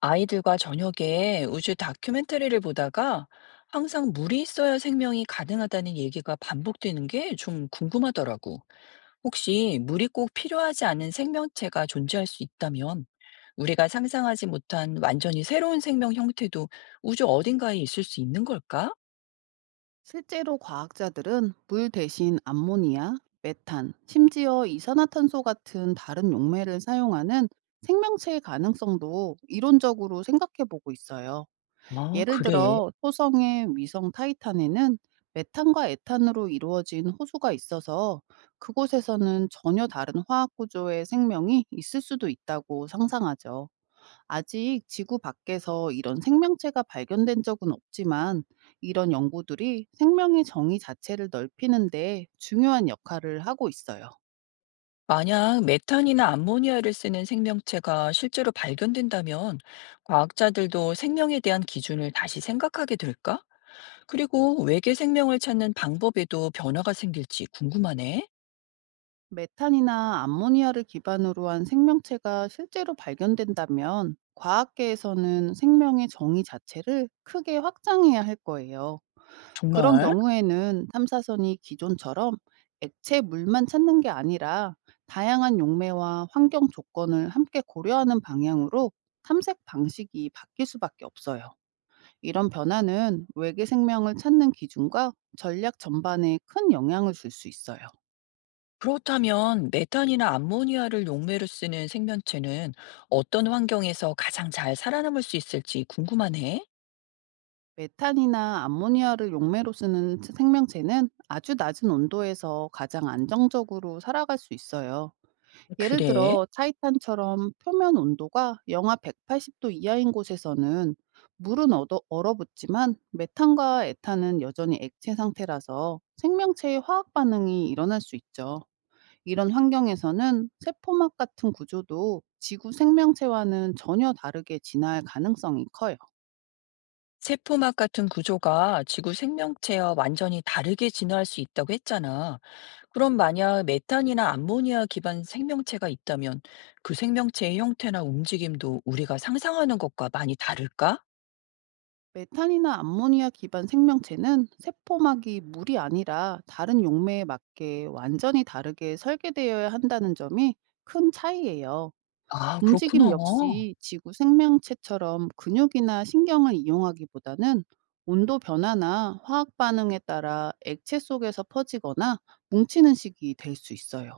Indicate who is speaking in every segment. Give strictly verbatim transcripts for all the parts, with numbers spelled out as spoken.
Speaker 1: 아이들과 저녁에 우주 다큐멘터리를 보다가 항상 물이 있어야 생명이 가능하다는 얘기가 반복되는 게 좀 궁금하더라고. 혹시 물이 꼭 필요하지 않은 생명체가 존재할 수 있다면 우리가 상상하지 못한 완전히 새로운 생명 형태도 우주 어딘가에 있을 수 있는 걸까?
Speaker 2: 실제로 과학자들은 물 대신 암모니아, 메탄, 심지어 이산화탄소 같은 다른 용매를 사용하는 생명체의 가능성도 이론적으로 생각해 보고 있어요.
Speaker 1: 아,
Speaker 2: 예를
Speaker 1: 그래.
Speaker 2: 들어 토성의 위성 타이탄에는 메탄과 에탄으로 이루어진 호수가 있어서 그곳에서는 전혀 다른 화학 구조의 생명이 있을 수도 있다고 상상하죠. 아직 지구 밖에서 이런 생명체가 발견된 적은 없지만, 이런 연구들이 생명의 정의 자체를 넓히는데 중요한 역할을 하고 있어요.
Speaker 1: 만약 메탄이나 암모니아를 쓰는 생명체가 실제로 발견된다면 과학자들도 생명에 대한 기준을 다시 생각하게 될까? 그리고 외계 생명을 찾는 방법에도 변화가 생길지 궁금하네.
Speaker 2: 메탄이나 암모니아를 기반으로 한 생명체가 실제로 발견된다면 과학계에서는 생명의 정의 자체를 크게 확장해야 할 거예요. 그런
Speaker 1: 정말?
Speaker 2: 경우에는 탐사선이 기존처럼 액체 물만 찾는 게 아니라 다양한 용매와 환경 조건을 함께 고려하는 방향으로 탐색 방식이 바뀔 수밖에 없어요. 이런 변화는 외계 생명을 찾는 기준과 전략 전반에 큰 영향을 줄 수 있어요.
Speaker 1: 그렇다면 메탄이나 암모니아를 용매로 쓰는 생명체는 어떤 환경에서 가장 잘 살아남을 수 있을지 궁금하네.
Speaker 2: 메탄이나 암모니아를 용매로 쓰는 생명체는 아주 낮은 온도에서 가장 안정적으로 살아갈 수 있어요. 예를
Speaker 1: 그래?
Speaker 2: 들어 타이탄처럼 표면 온도가 영하 백팔십 도 이하인 곳에서는 물은 얻어, 얼어붙지만 메탄과 에탄은 여전히 액체 상태라서 생명체의 화학 반응이 일어날 수 있죠. 이런 환경에서는 세포막 같은 구조도 지구 생명체와는 전혀 다르게 진화할 가능성이 커요.
Speaker 1: 세포막 같은 구조가 지구 생명체와 완전히 다르게 진화할 수 있다고 했잖아. 그럼 만약 메탄이나 암모니아 기반 생명체가 있다면 그 생명체의 형태나 움직임도 우리가 상상하는 것과 많이 다를까?
Speaker 2: 메탄이나 암모니아 기반 생명체는 세포막이 물이 아니라 다른 용매에 맞게 완전히 다르게 설계되어야 한다는 점이 큰 차이예요.
Speaker 1: 아,
Speaker 2: 움직임
Speaker 1: 그렇구나.
Speaker 2: 역시 지구 생명체처럼 근육이나 신경을 이용하기보다는 온도 변화나 화학 반응에 따라 액체 속에서 퍼지거나 뭉치는 식이 될 수 있어요.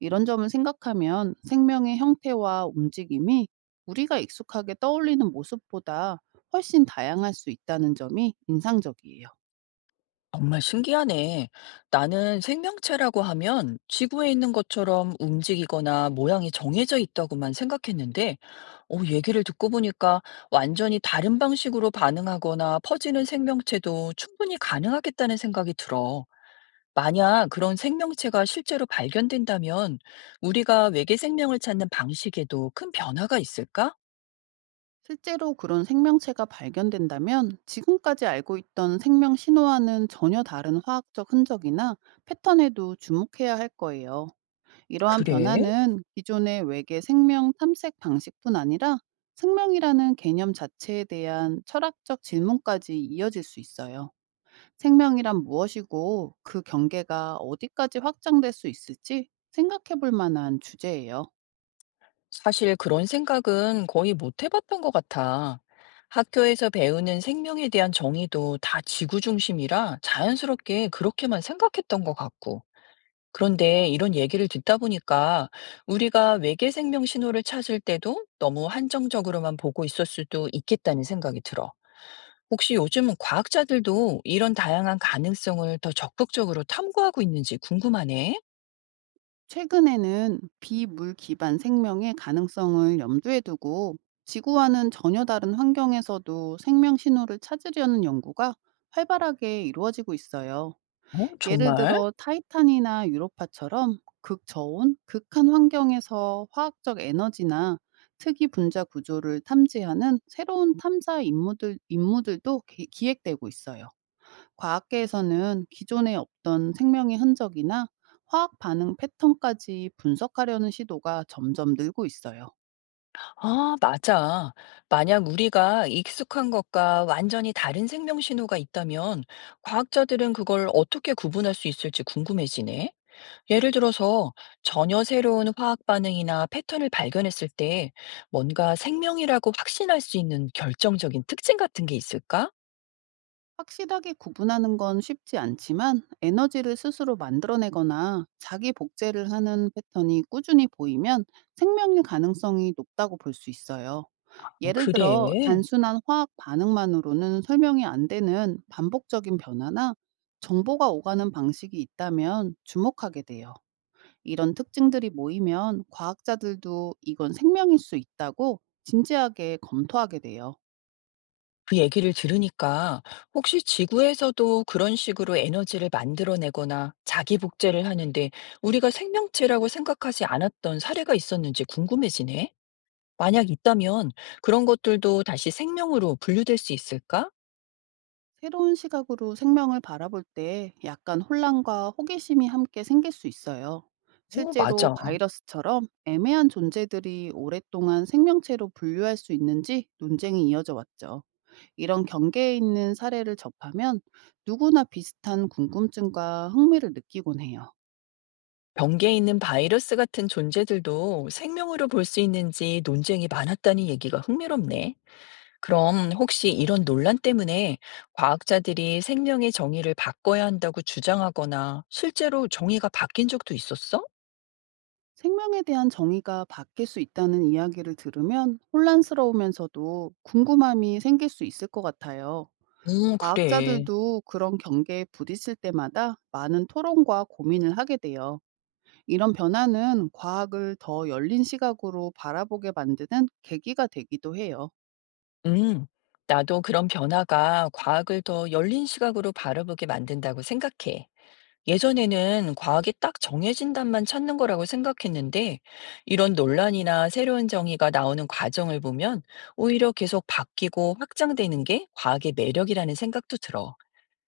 Speaker 2: 이런 점을 생각하면 생명의 형태와 움직임이 우리가 익숙하게 떠올리는 모습보다 훨씬 다양할 수 있다는 점이 인상적이에요.
Speaker 1: 정말 신기하네. 나는 생명체라고 하면 지구에 있는 것처럼 움직이거나 모양이 정해져 있다고만 생각했는데, 어, 얘기를 듣고 보니까 완전히 다른 방식으로 반응하거나 퍼지는 생명체도 충분히 가능하겠다는 생각이 들어. 만약 그런 생명체가 실제로 발견된다면 우리가 외계 생명을 찾는 방식에도 큰 변화가 있을까?
Speaker 2: 실제로 그런 생명체가 발견된다면 지금까지 알고 있던 생명 신호와는 전혀 다른 화학적 흔적이나 패턴에도 주목해야 할 거예요. 이러한
Speaker 1: 그래?
Speaker 2: 변화는 기존의 외계 생명 탐색 방식뿐 아니라 생명이라는 개념 자체에 대한 철학적 질문까지 이어질 수 있어요. 생명이란 무엇이고, 그 경계가 어디까지 확장될 수 있을지 생각해 볼 만한 주제예요.
Speaker 1: 사실 그런 생각은 거의 못 해봤던 것 같아. 학교에서 배우는 생명에 대한 정의도 다 지구 중심이라 자연스럽게 그렇게만 생각했던 것 같고. 그런데 이런 얘기를 듣다 보니까 우리가 외계 생명 신호를 찾을 때도 너무 한정적으로만 보고 있을 수도 있겠다는 생각이 들어. 혹시 요즘 과학자들도 이런 다양한 가능성을 더 적극적으로 탐구하고 있는지 궁금하네?
Speaker 2: 최근에는 비물 기반 생명의 가능성을 염두에 두고 지구와는 전혀 다른 환경에서도 생명 신호를 찾으려는 연구가 활발하게 이루어지고 있어요.
Speaker 1: 어,
Speaker 2: 예를
Speaker 1: 정말?
Speaker 2: 들어 타이탄이나 유로파처럼 극저온, 극한 환경에서 화학적 에너지나 특이 분자 구조를 탐지하는 새로운 탐사 임무들, 임무들도 기, 기획되고 있어요. 과학계에서는 기존에 없던 생명의 흔적이나 화학 반응 패턴까지 분석하려는 시도가 점점 늘고 있어요.
Speaker 1: 아, 맞아. 만약 우리가 익숙한 것과 완전히 다른 생명 신호가 있다면 과학자들은 그걸 어떻게 구분할 수 있을지 궁금해지네. 예를 들어서 전혀 새로운 화학 반응이나 패턴을 발견했을 때 뭔가 생명이라고 확신할 수 있는 결정적인 특징 같은 게 있을까?
Speaker 2: 확실하게 구분하는 건 쉽지 않지만, 에너지를 스스로 만들어내거나 자기 복제를 하는 패턴이 꾸준히 보이면 생명일 가능성이 높다고 볼 수 있어요.
Speaker 1: 어,
Speaker 2: 예를 들어
Speaker 1: 그래.
Speaker 2: 단순한 화학 반응만으로는 설명이 안 되는 반복적인 변화나 정보가 오가는 방식이 있다면 주목하게 돼요. 이런 특징들이 모이면 과학자들도 이건 생명일 수 있다고 진지하게 검토하게 돼요.
Speaker 1: 그 얘기를 들으니까 혹시 지구에서도 그런 식으로 에너지를 만들어내거나 자기 복제를 하는데 우리가 생명체라고 생각하지 않았던 사례가 있었는지 궁금해지네. 만약 있다면 그런 것들도 다시 생명으로 분류될 수 있을까?
Speaker 2: 새로운 시각으로 생명을 바라볼 때 약간 혼란과 호기심이 함께 생길 수 있어요.
Speaker 1: 오,
Speaker 2: 실제로
Speaker 1: 맞아.
Speaker 2: 바이러스처럼 애매한 존재들이 오랫동안 생명체로 분류할 수 있는지 논쟁이 이어져 왔죠. 이런 경계에 있는 사례를 접하면 누구나 비슷한 궁금증과 흥미를 느끼곤 해요.
Speaker 1: 병계에 있는 바이러스 같은 존재들도 생명으로 볼 수 있는지 논쟁이 많았다는 얘기가 흥미롭네. 그럼 혹시 이런 논란 때문에 과학자들이 생명의 정의를 바꿔야 한다고 주장하거나 실제로 정의가 바뀐 적도 있었어?
Speaker 2: 생명에 대한 정의가 바뀔 수 있다는 이야기를 들으면 혼란스러우면서도 궁금함이 생길 수 있을 것 같아요.
Speaker 1: 음, 그래.
Speaker 2: 과학자들도 그런 경계에 부딪힐 때마다 많은 토론과 고민을 하게 돼요. 이런 변화는 과학을 더 열린 시각으로 바라보게 만드는 계기가 되기도 해요.
Speaker 1: 음, 나도 그런 변화가 과학을 더 열린 시각으로 바라보게 만든다고 생각해. 예전에는 과학이 딱 정해진 답만 찾는 거라고 생각했는데, 이런 논란이나 새로운 정의가 나오는 과정을 보면 오히려 계속 바뀌고 확장되는 게 과학의 매력이라는 생각도 들어.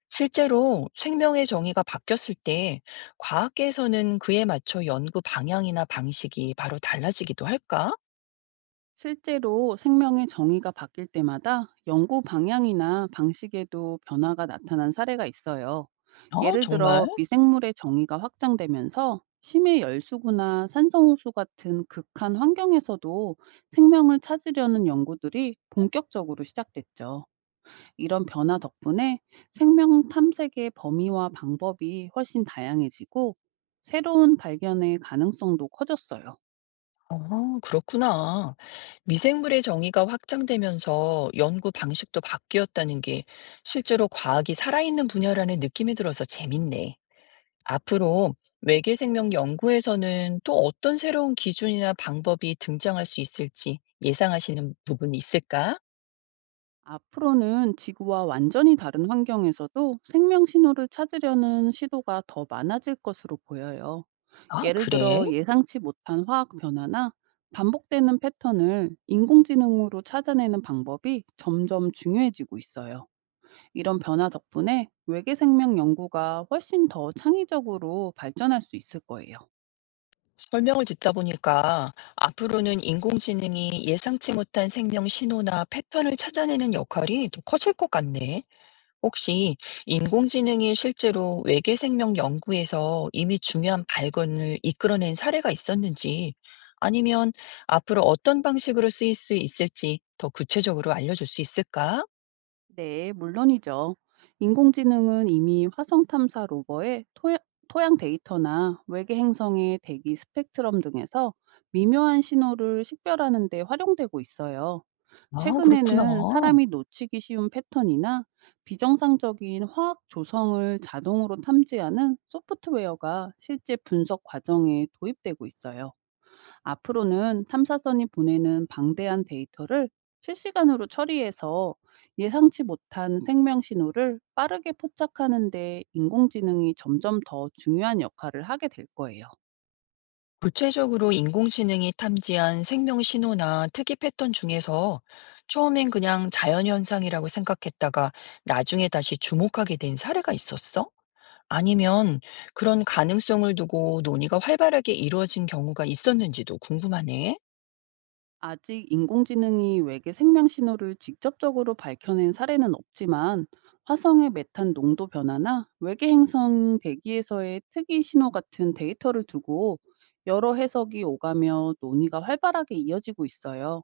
Speaker 1: 실제로 생명의 정의가 바뀌었을 때 과학계에서는 그에 맞춰 연구 방향이나 방식이 바로 달라지기도 할까?
Speaker 2: 실제로 생명의 정의가 바뀔 때마다 연구 방향이나 방식에도 변화가 나타난 사례가 있어요.
Speaker 1: 아,
Speaker 2: 예를
Speaker 1: 정말?
Speaker 2: 들어 미생물의 정의가 확장되면서 심해 열수구나 산성호수 같은 극한 환경에서도 생명을 찾으려는 연구들이 본격적으로 시작됐죠. 이런 변화 덕분에 생명 탐색의 범위와 방법이 훨씬 다양해지고 새로운 발견의 가능성도 커졌어요.
Speaker 1: 어, 그렇구나. 미생물의 정의가 확장되면서 연구 방식도 바뀌었다는 게 실제로 과학이 살아있는 분야라는 느낌이 들어서 재밌네. 앞으로 외계 생명 연구에서는 또 어떤 새로운 기준이나 방법이 등장할 수 있을지 예상하시는 부분이 있을까?
Speaker 2: 앞으로는 지구와 완전히 다른 환경에서도 생명 신호를 찾으려는 시도가 더 많아질 것으로 보여요.
Speaker 1: 아,
Speaker 2: 예를
Speaker 1: 그래.
Speaker 2: 들어 예상치 못한 화학 변화나 반복되는 패턴을 인공지능으로 찾아내는 방법이 점점 중요해지고 있어요. 이런 변화 덕분에 외계 생명 연구가 훨씬 더 창의적으로 발전할 수 있을 거예요.
Speaker 1: 설명을 듣다 보니까 앞으로는 인공지능이 예상치 못한 생명 신호나 패턴을 찾아내는 역할이 더 커질 것 같네. 혹시 인공지능이 실제로 외계 생명 연구에서 이미 중요한 발견을 이끌어낸 사례가 있었는지, 아니면 앞으로 어떤 방식으로 쓰일 수 있을지 더 구체적으로 알려줄 수 있을까?
Speaker 2: 네, 물론이죠. 인공지능은 이미 화성 탐사 로버의 토야- 토양 데이터나 외계 행성의 대기 스펙트럼 등에서 미묘한 신호를 식별하는 데 활용되고 있어요.
Speaker 1: 아, 그렇구나.
Speaker 2: 최근에는 사람이 놓치기 쉬운 패턴이나 비정상적인 화학 조성을 자동으로 탐지하는 소프트웨어가 실제 분석 과정에 도입되고 있어요. 앞으로는 탐사선이 보내는 방대한 데이터를 실시간으로 처리해서 예상치 못한 생명 신호를 빠르게 포착하는 데 인공지능이 점점 더 중요한 역할을 하게 될 거예요.
Speaker 1: 구체적으로 인공지능이 탐지한 생명 신호나 특이 패턴 중에서 처음엔 그냥 자연현상이라고 생각했다가 나중에 다시 주목하게 된 사례가 있었어? 아니면 그런 가능성을 두고 논의가 활발하게 이루어진 경우가 있었는지도 궁금하네.
Speaker 2: 아직 인공지능이 외계 생명 신호를 직접적으로 밝혀낸 사례는 없지만, 화성의 메탄 농도 변화나 외계 행성 대기에서의 특이 신호 같은 데이터를 두고 여러 해석이 오가며 논의가 활발하게 이어지고 있어요.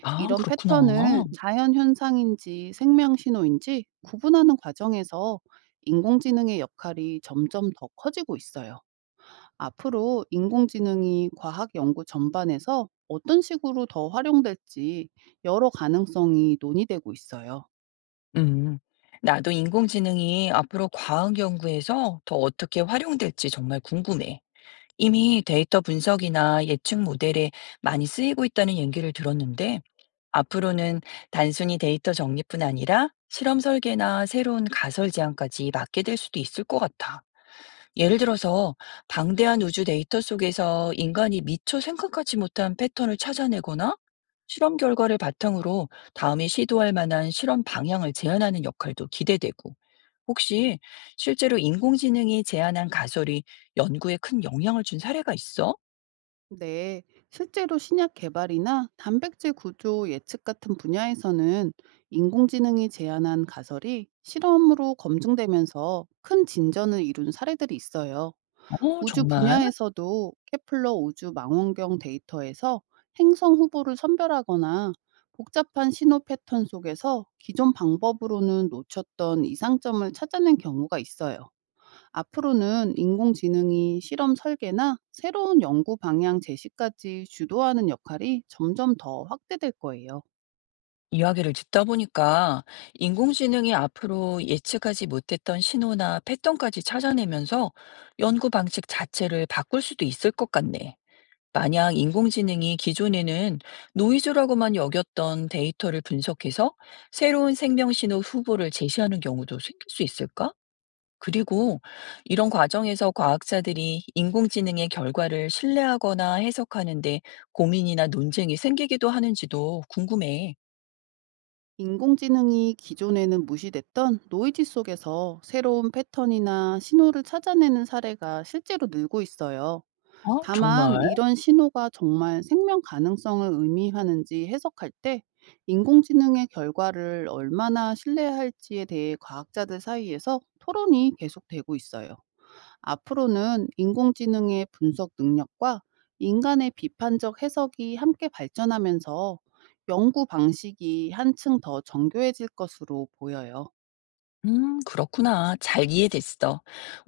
Speaker 1: 아,
Speaker 2: 이런
Speaker 1: 그렇구나.
Speaker 2: 패턴을 자연 현상인지 생명 신호인지 구분하는 과정에서 인공지능의 역할이 점점 더 커지고 있어요. 앞으로 인공지능이 과학 연구 전반에서 어떤 식으로 더 활용될지 여러 가능성이 논의되고 있어요.
Speaker 1: 음. 나도 인공지능이 앞으로 과학 연구에서 더 어떻게 활용될지 정말 궁금해. 이미 데이터 분석이나 예측 모델에 많이 쓰이고 있다는 얘기를 들었는데, 앞으로는 단순히 데이터 정리뿐 아니라 실험 설계나 새로운 가설 제안까지 맡게 될 수도 있을 것 같아. 예를 들어서 방대한 우주 데이터 속에서 인간이 미처 생각하지 못한 패턴을 찾아내거나 실험 결과를 바탕으로 다음에 시도할 만한 실험 방향을 제안하는 역할도 기대되고, 혹시 실제로 인공지능이 제안한 가설이 연구에 큰 영향을 준 사례가 있어?
Speaker 2: 네, 실제로 신약 개발이나 단백질 구조 예측 같은 분야에서는 인공지능이 제안한 가설이 실험으로 검증되면서 큰 진전을 이룬 사례들이 있어요.
Speaker 1: 어,
Speaker 2: 우주
Speaker 1: 정말.
Speaker 2: 분야에서도 케플러 우주 망원경 데이터에서 행성 후보를 선별하거나 복잡한 신호 패턴 속에서 기존 방법으로는 놓쳤던 이상점을 찾아낸 경우가 있어요. 앞으로는 인공지능이 실험 설계나 새로운 연구 방향 제시까지 주도하는 역할이 점점 더 확대될 거예요.
Speaker 1: 이야기를 듣다 보니까 인공지능이 앞으로 예측하지 못했던 신호나 패턴까지 찾아내면서 연구 방식 자체를 바꿀 수도 있을 것 같네. 만약 인공지능이 기존에는 노이즈라고만 여겼던 데이터를 분석해서 새로운 생명 신호 후보를 제시하는 경우도 생길 수 있을까? 그리고 이런 과정에서 과학자들이 인공지능의 결과를 신뢰하거나 해석하는데 고민이나 논쟁이 생기기도 하는지도 궁금해.
Speaker 2: 인공지능이 기존에는 무시됐던 노이즈 속에서 새로운 패턴이나 신호를 찾아내는 사례가 실제로 늘고 있어요.
Speaker 1: 어, 정말?
Speaker 2: 다만 이런 신호가 정말 생명 가능성을 의미하는지 해석할 때 인공지능의 결과를 얼마나 신뢰해야 할지에 대해 과학자들 사이에서 토론이 계속되고 있어요. 앞으로는 인공지능의 분석 능력과 인간의 비판적 해석이 함께 발전하면서 연구 방식이 한층 더 정교해질 것으로 보여요.
Speaker 1: 음, 그렇구나. 잘 이해됐어.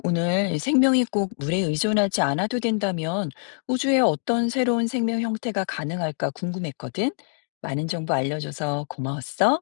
Speaker 1: 오늘 생명이 꼭 물에 의존하지 않아도 된다면 우주에 어떤 새로운 생명 형태가 가능할까 궁금했거든. 많은 정보 알려줘서 고마웠어.